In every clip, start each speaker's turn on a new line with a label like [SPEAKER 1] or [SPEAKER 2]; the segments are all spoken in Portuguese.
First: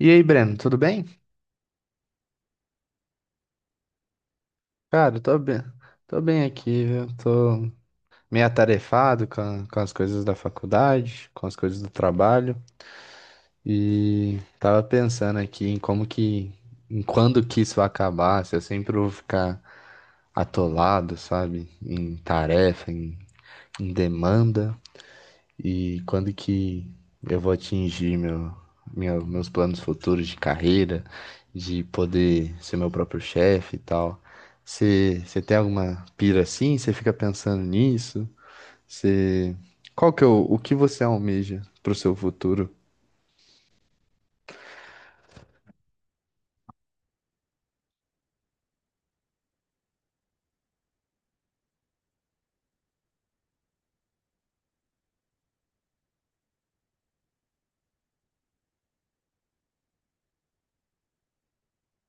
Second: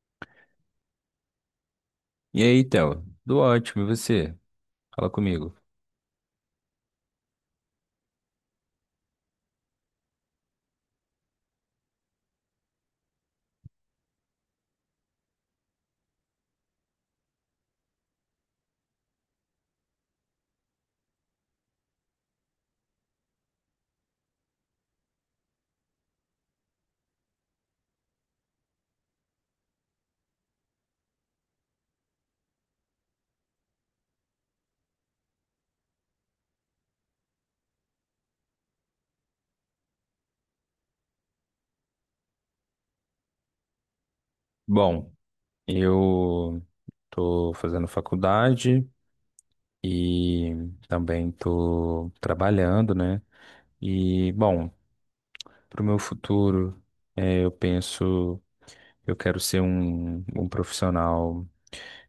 [SPEAKER 1] E aí, Breno, tudo bem?
[SPEAKER 2] E aí, Telo? Tudo ótimo, e você? Fala
[SPEAKER 1] Cara,
[SPEAKER 2] comigo.
[SPEAKER 1] tô bem aqui, viu? Tô meio atarefado com, com as coisas da faculdade, com as coisas do trabalho e tava pensando aqui em como que, em quando que isso vai acabar, se eu sempre vou ficar atolado, sabe? Em tarefa, em, em demanda. E quando que eu vou atingir meu, meus planos futuros de carreira, de poder ser meu próprio chefe e tal? Você tem alguma pira assim? Você fica pensando nisso? Você, qual que é o que você almeja pro seu futuro?
[SPEAKER 2] Bom, eu tô fazendo faculdade e também tô trabalhando, né? E bom, pro meu futuro, eu penso, eu quero ser um profissional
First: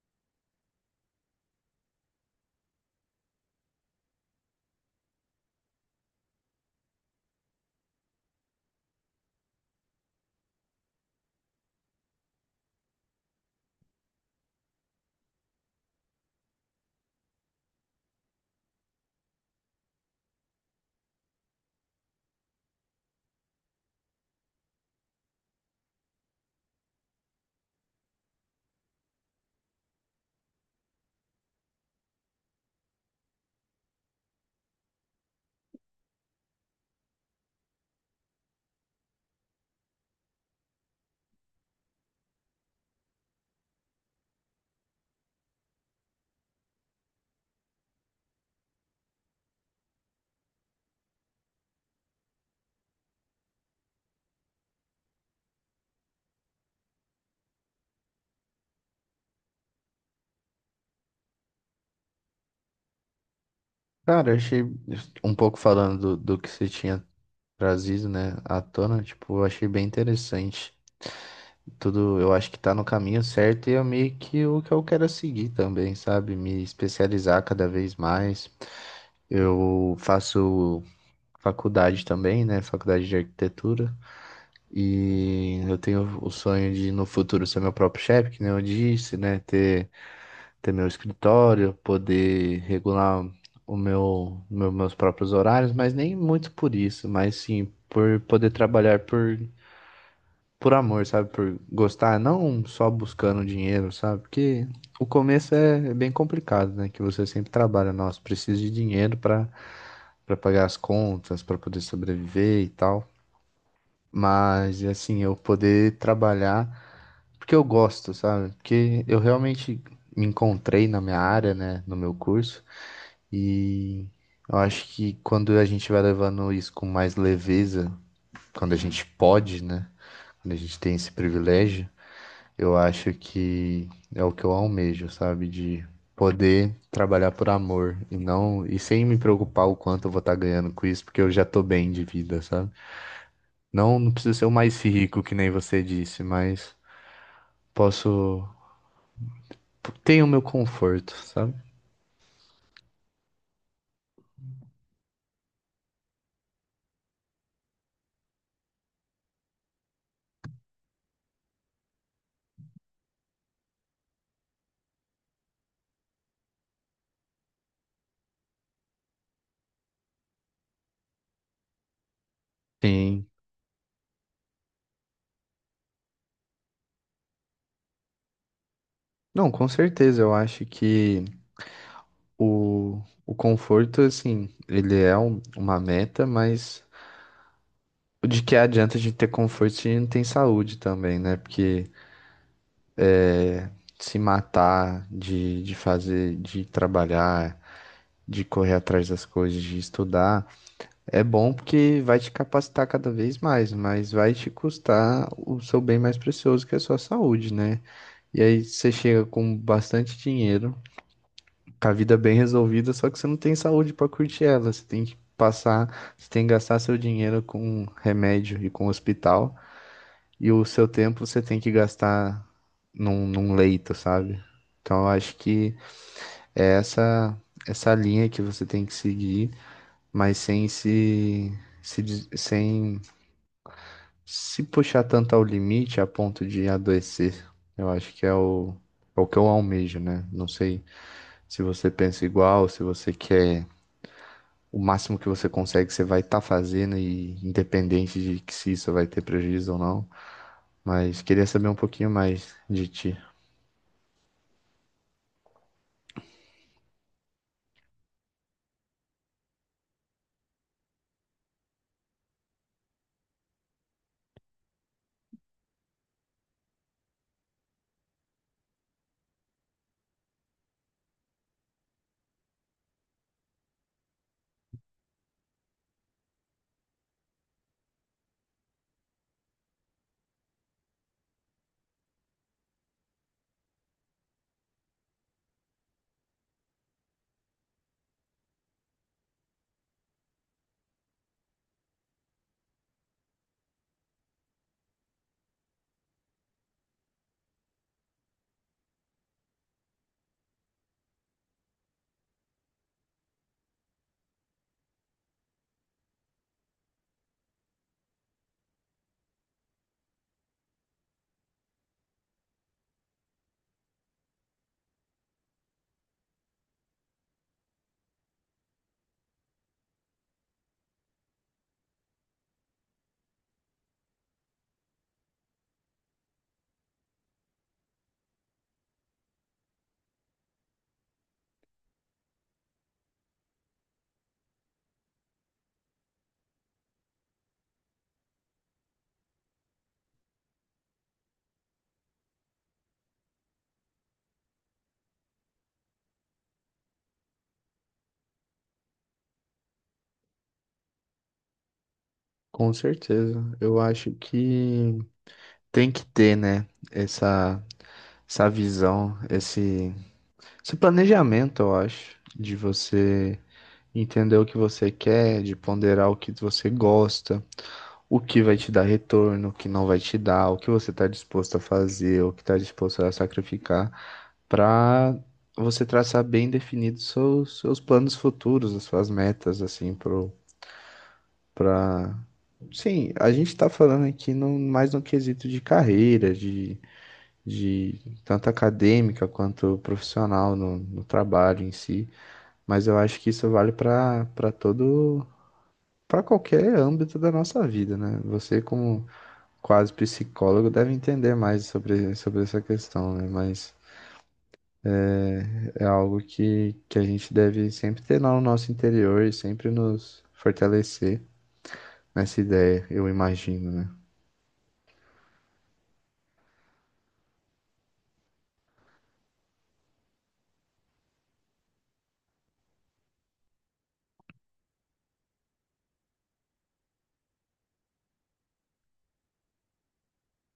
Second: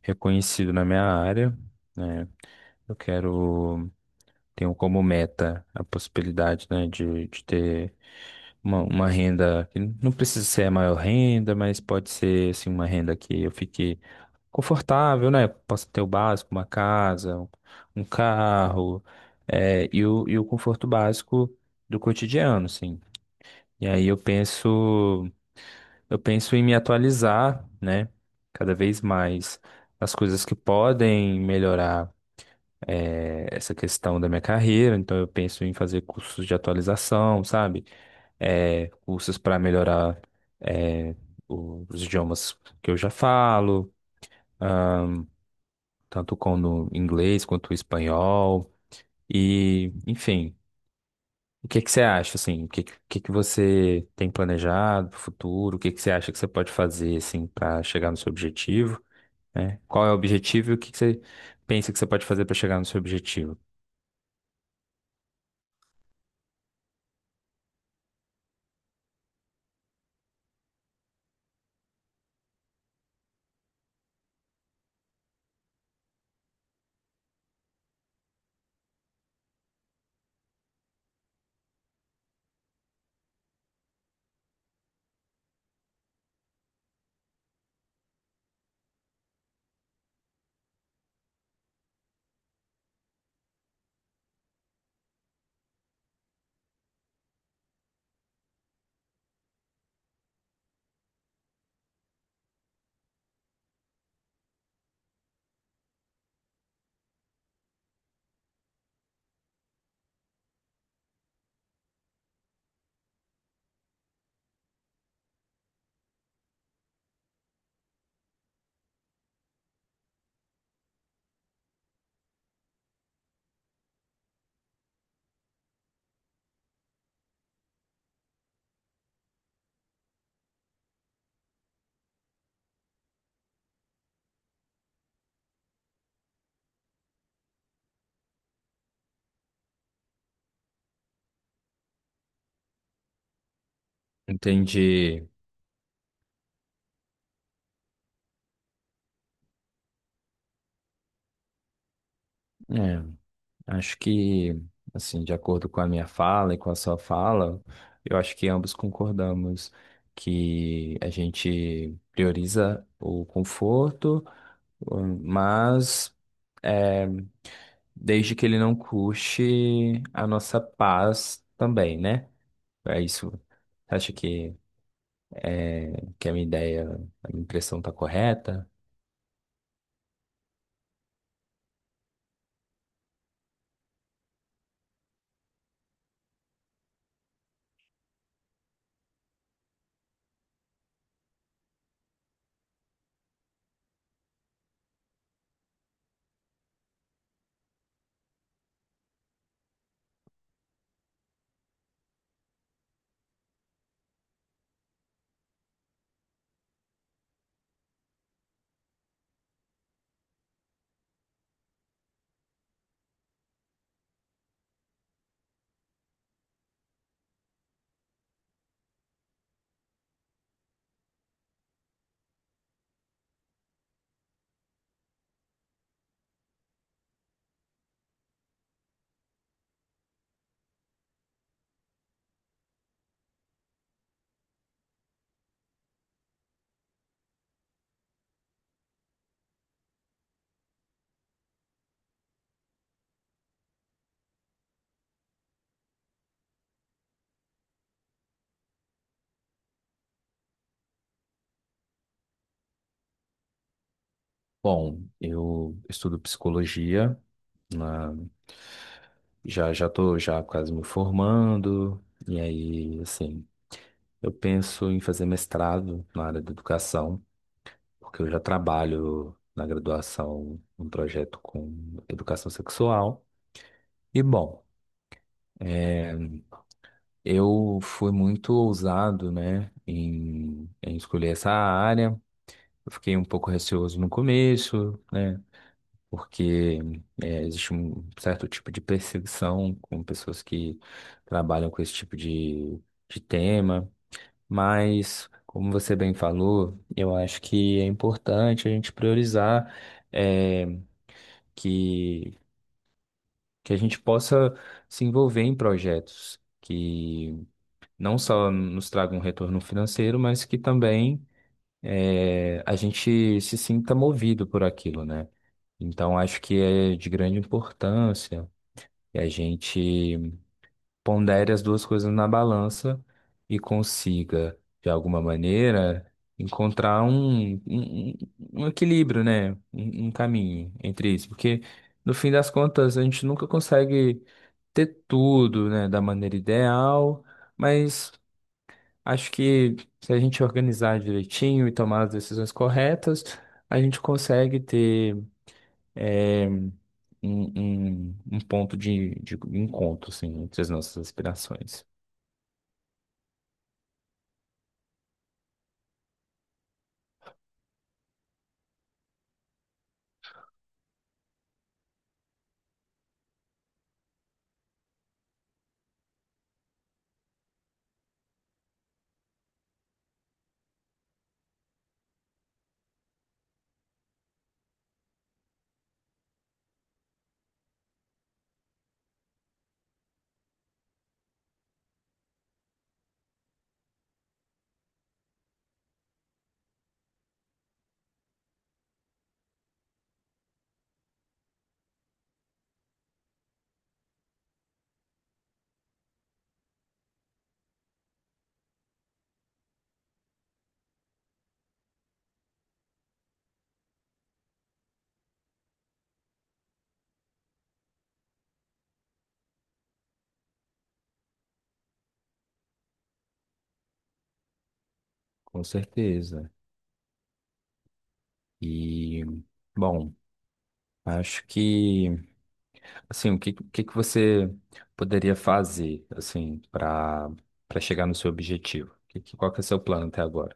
[SPEAKER 2] reconhecido na minha área, né? Eu quero, tenho como meta a possibilidade, né, de ter uma renda que não precisa ser a maior renda, mas pode ser assim uma renda que eu fique confortável, né? Posso ter o básico, uma casa, um carro, é, e o conforto básico do cotidiano, assim. E aí eu penso em me atualizar, né? Cada vez mais as coisas que podem melhorar. É, essa questão da minha carreira, então eu penso em fazer cursos de atualização, sabe? É, cursos para melhorar, é, os idiomas que eu já falo, ah, tanto como inglês quanto espanhol. E, enfim, o que que você acha, assim? Que você tem planejado para o futuro? O que que você acha que você pode fazer, assim, para chegar no seu objetivo? Né? Qual é o objetivo e o que que você pensa que você pode fazer para chegar no seu objetivo?
[SPEAKER 1] Cara, eu achei um pouco falando do, do que você tinha trazido, né, à tona, tipo, eu achei bem interessante. Tudo, eu acho que tá no caminho certo e é meio que o que eu quero seguir também, sabe? Me especializar cada vez mais. Eu faço faculdade também, né? Faculdade de arquitetura. E eu tenho o sonho de, no futuro, ser meu próprio chefe, que nem eu disse, né? Ter, ter meu escritório, poder regular o meu, meus próprios horários, mas nem muito por isso, mas sim por poder trabalhar por amor, sabe? Por gostar, não só buscando dinheiro, sabe? Porque o começo é, é bem complicado, né? Que você sempre trabalha, nossa, preciso de dinheiro para pagar as contas, para poder sobreviver e tal. Mas assim, eu poder trabalhar porque eu gosto, sabe? Porque eu realmente me encontrei na minha área, né, no meu curso e eu acho que quando a gente vai levando isso com mais leveza, quando a gente pode, né, quando a gente tem esse privilégio, eu acho que é o que eu almejo, sabe? De poder trabalhar por amor e não sem me preocupar o quanto eu vou estar ganhando com isso, porque eu já tô bem de vida, sabe? Não preciso ser o mais rico
[SPEAKER 2] Entendi.
[SPEAKER 1] que nem você disse, mas posso tenho o meu conforto, sabe?
[SPEAKER 2] É, acho que, assim, de acordo com a minha fala e com a sua fala, eu acho que ambos concordamos que a gente prioriza o conforto, mas é, desde que ele não custe a nossa paz também, né? É
[SPEAKER 1] Sim.
[SPEAKER 2] isso. Você acha que a minha ideia, a minha impressão está correta?
[SPEAKER 1] Não, com certeza, eu acho que o conforto, assim, ele é uma meta, mas de que adianta a gente ter conforto se a gente não tem saúde também, né? Porque se matar, de fazer, de trabalhar, de correr atrás das coisas, de estudar, é bom porque vai te capacitar cada vez mais, mas vai te custar o seu bem mais precioso, que é a sua saúde, né? E aí você chega com bastante dinheiro, com a vida bem resolvida, só que você não tem saúde para curtir ela, você tem que passar, você tem que gastar seu dinheiro com remédio e com hospital, e o seu tempo você tem que gastar num, num leito, sabe? Então eu acho que é essa essa linha que você tem que seguir, mas sem se, sem se puxar tanto ao limite a ponto de adoecer. Eu acho que é o, é o que eu almejo, né? Não sei se você pensa igual, se você quer o máximo que você consegue, você vai estar fazendo e independente de que se isso vai ter prejuízo ou não. Mas queria saber um pouquinho mais de ti.
[SPEAKER 2] Bom, eu estudo psicologia, na- já já tô já quase me formando, e aí, assim. Eu penso em fazer mestrado na área da educação, porque eu já trabalho na graduação um projeto com educação sexual. E bom, é, eu fui muito ousado, né, em, em escolher essa área. Eu fiquei um pouco receoso no começo, né, porque é, existe um certo tipo de perseguição com pessoas que trabalham com esse tipo de tema. Mas, como você bem falou, eu acho que é importante a gente priorizar, eh, que, que a gente possa se envolver em projetos que não só nos tragam um retorno financeiro, mas que também, a gente se sinta movido por aquilo, né? Então, acho que é de grande importância que a gente pondere as duas coisas na balança e consiga, de alguma maneira, encontrar um equilíbrio, né? Um caminho entre isso. Porque, no fim das contas, a gente nunca consegue ter tudo, né, da maneira ideal, mas acho que se a gente organizar direitinho e tomar as decisões corretas, a gente consegue ter, eh, um ponto de encontro, assim, entre as nossas aspirações.
[SPEAKER 1] Com certeza. Eu acho que tem que ter, né? Essa visão, esse planejamento, eu acho, de você entender o que você quer, de ponderar o que você gosta, o que vai te dar retorno, o que não vai te dar, o que você está disposto a fazer, o que está disposto a sacrificar, para você traçar bem definido seus, seus planos futuros, as suas metas, assim, pro, pra... Sim, a gente tá falando aqui no, mais no quesito de carreira, de tanto acadêmica quanto profissional no, no trabalho em si, mas eu acho que isso vale para todo para qualquer âmbito da nossa vida, né? Você como quase psicólogo deve entender mais sobre, sobre essa questão, né? Mas é algo que a gente deve sempre ter no nosso interior e sempre nos fortalecer nessa ideia, eu imagino, né?
[SPEAKER 2] Com certeza. E, bom, acho que, assim, o que que você poderia fazer, assim, para para chegar no seu objetivo? Que, qual que é o seu plano até agora?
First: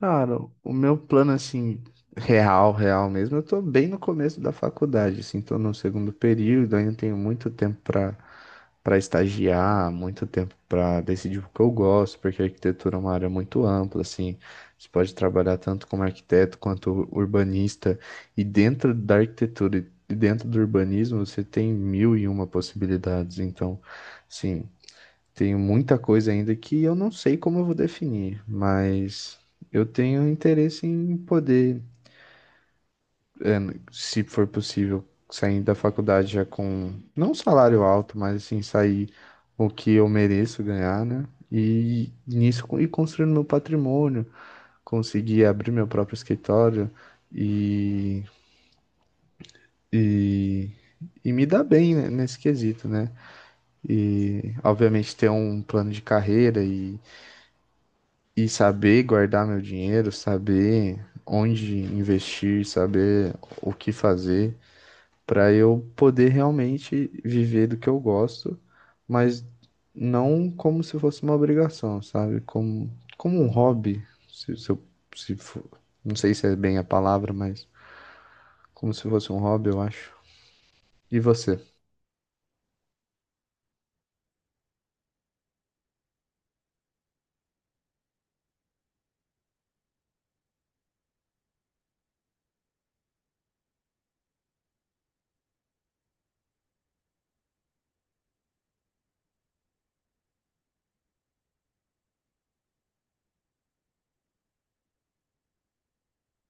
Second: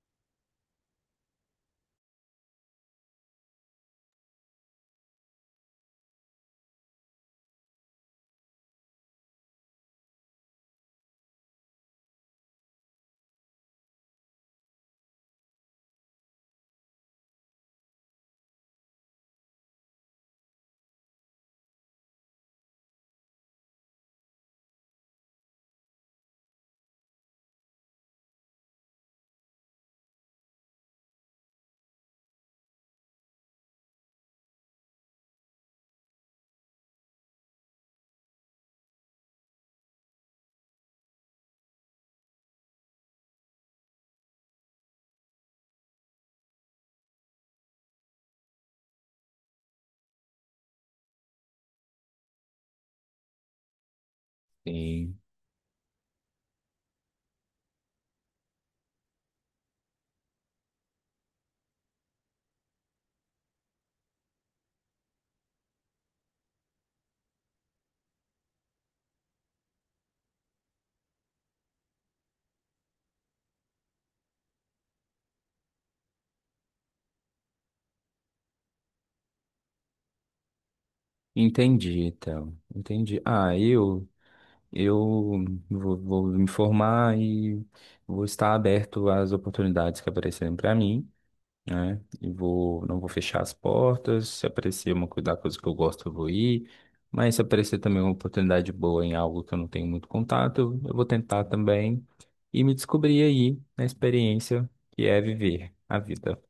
[SPEAKER 1] Cara, o meu plano, assim, real, real mesmo, eu tô bem no começo da faculdade, assim, tô no segundo período, ainda tenho muito tempo pra, pra estagiar, muito tempo pra decidir o que eu gosto, porque a arquitetura é uma área muito ampla, assim, você pode trabalhar tanto como arquiteto quanto urbanista, e dentro da arquitetura e dentro do urbanismo você tem mil e uma possibilidades, então, sim. Tenho muita coisa ainda que eu não sei como eu vou definir, mas eu tenho interesse em poder, se for possível, sair da faculdade já com não um salário alto, mas assim, sair o que eu mereço ganhar, né? E nisso ir construindo meu patrimônio, conseguir abrir meu próprio escritório e, e, e me dar bem né, nesse quesito, né? E obviamente
[SPEAKER 2] Sim.
[SPEAKER 1] ter um plano de carreira e saber guardar meu dinheiro, saber onde investir, saber o que fazer, para eu poder realmente viver do que eu gosto, mas não como se fosse uma obrigação, sabe? Como, como um hobby, se eu, se for- não sei se é bem a palavra, mas como se fosse um hobby, eu acho. E você?
[SPEAKER 2] Entendi, então. Entendi. Ah, eu vou, vou me formar e vou estar aberto às oportunidades que aparecerem para mim. Né? E vou, não vou fechar as portas. Se aparecer uma coisa da coisa que eu gosto, eu vou ir. Mas se aparecer também uma oportunidade boa em algo que eu não tenho muito contato, eu vou tentar também e me descobrir aí na experiência que é viver a vida.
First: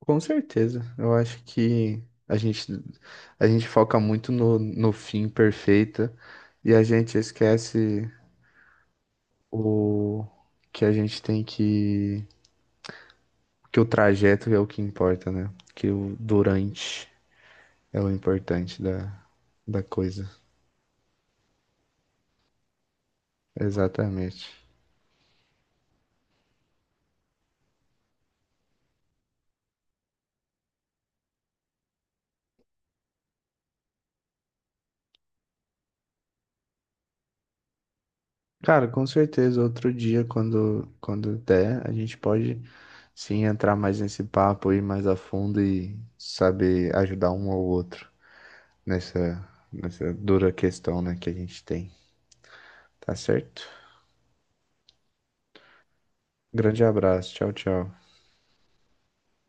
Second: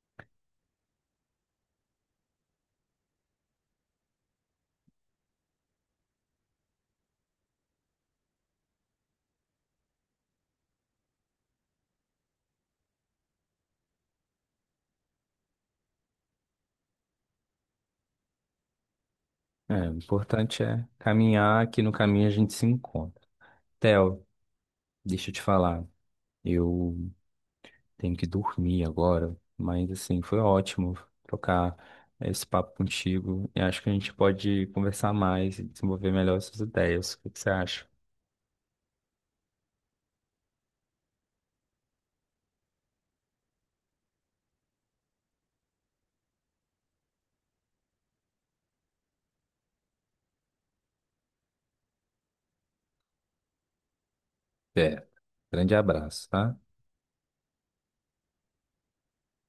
[SPEAKER 1] Com certeza, eu acho que a gente, a gente foca muito no, no fim perfeito e a gente esquece o que a gente tem que o trajeto é o que importa, né? Que o durante é o importante da, da
[SPEAKER 2] É, o
[SPEAKER 1] coisa.
[SPEAKER 2] importante é caminhar, que no caminho a gente se encontra. Theo,
[SPEAKER 1] Exatamente.
[SPEAKER 2] deixa eu te falar. Eu tenho que dormir agora, mas assim, foi ótimo trocar esse papo contigo. E acho que a gente pode conversar mais e desenvolver melhor essas ideias. O que que você acha?
[SPEAKER 1] Cara, com certeza, outro dia, quando, quando der, a gente pode sim entrar mais nesse papo, ir mais a fundo e saber ajudar um ao outro nessa, nessa dura questão, né, que a gente tem. Tá certo?
[SPEAKER 2] É. Grande abraço, tá?
[SPEAKER 1] Grande abraço. Tchau, tchau.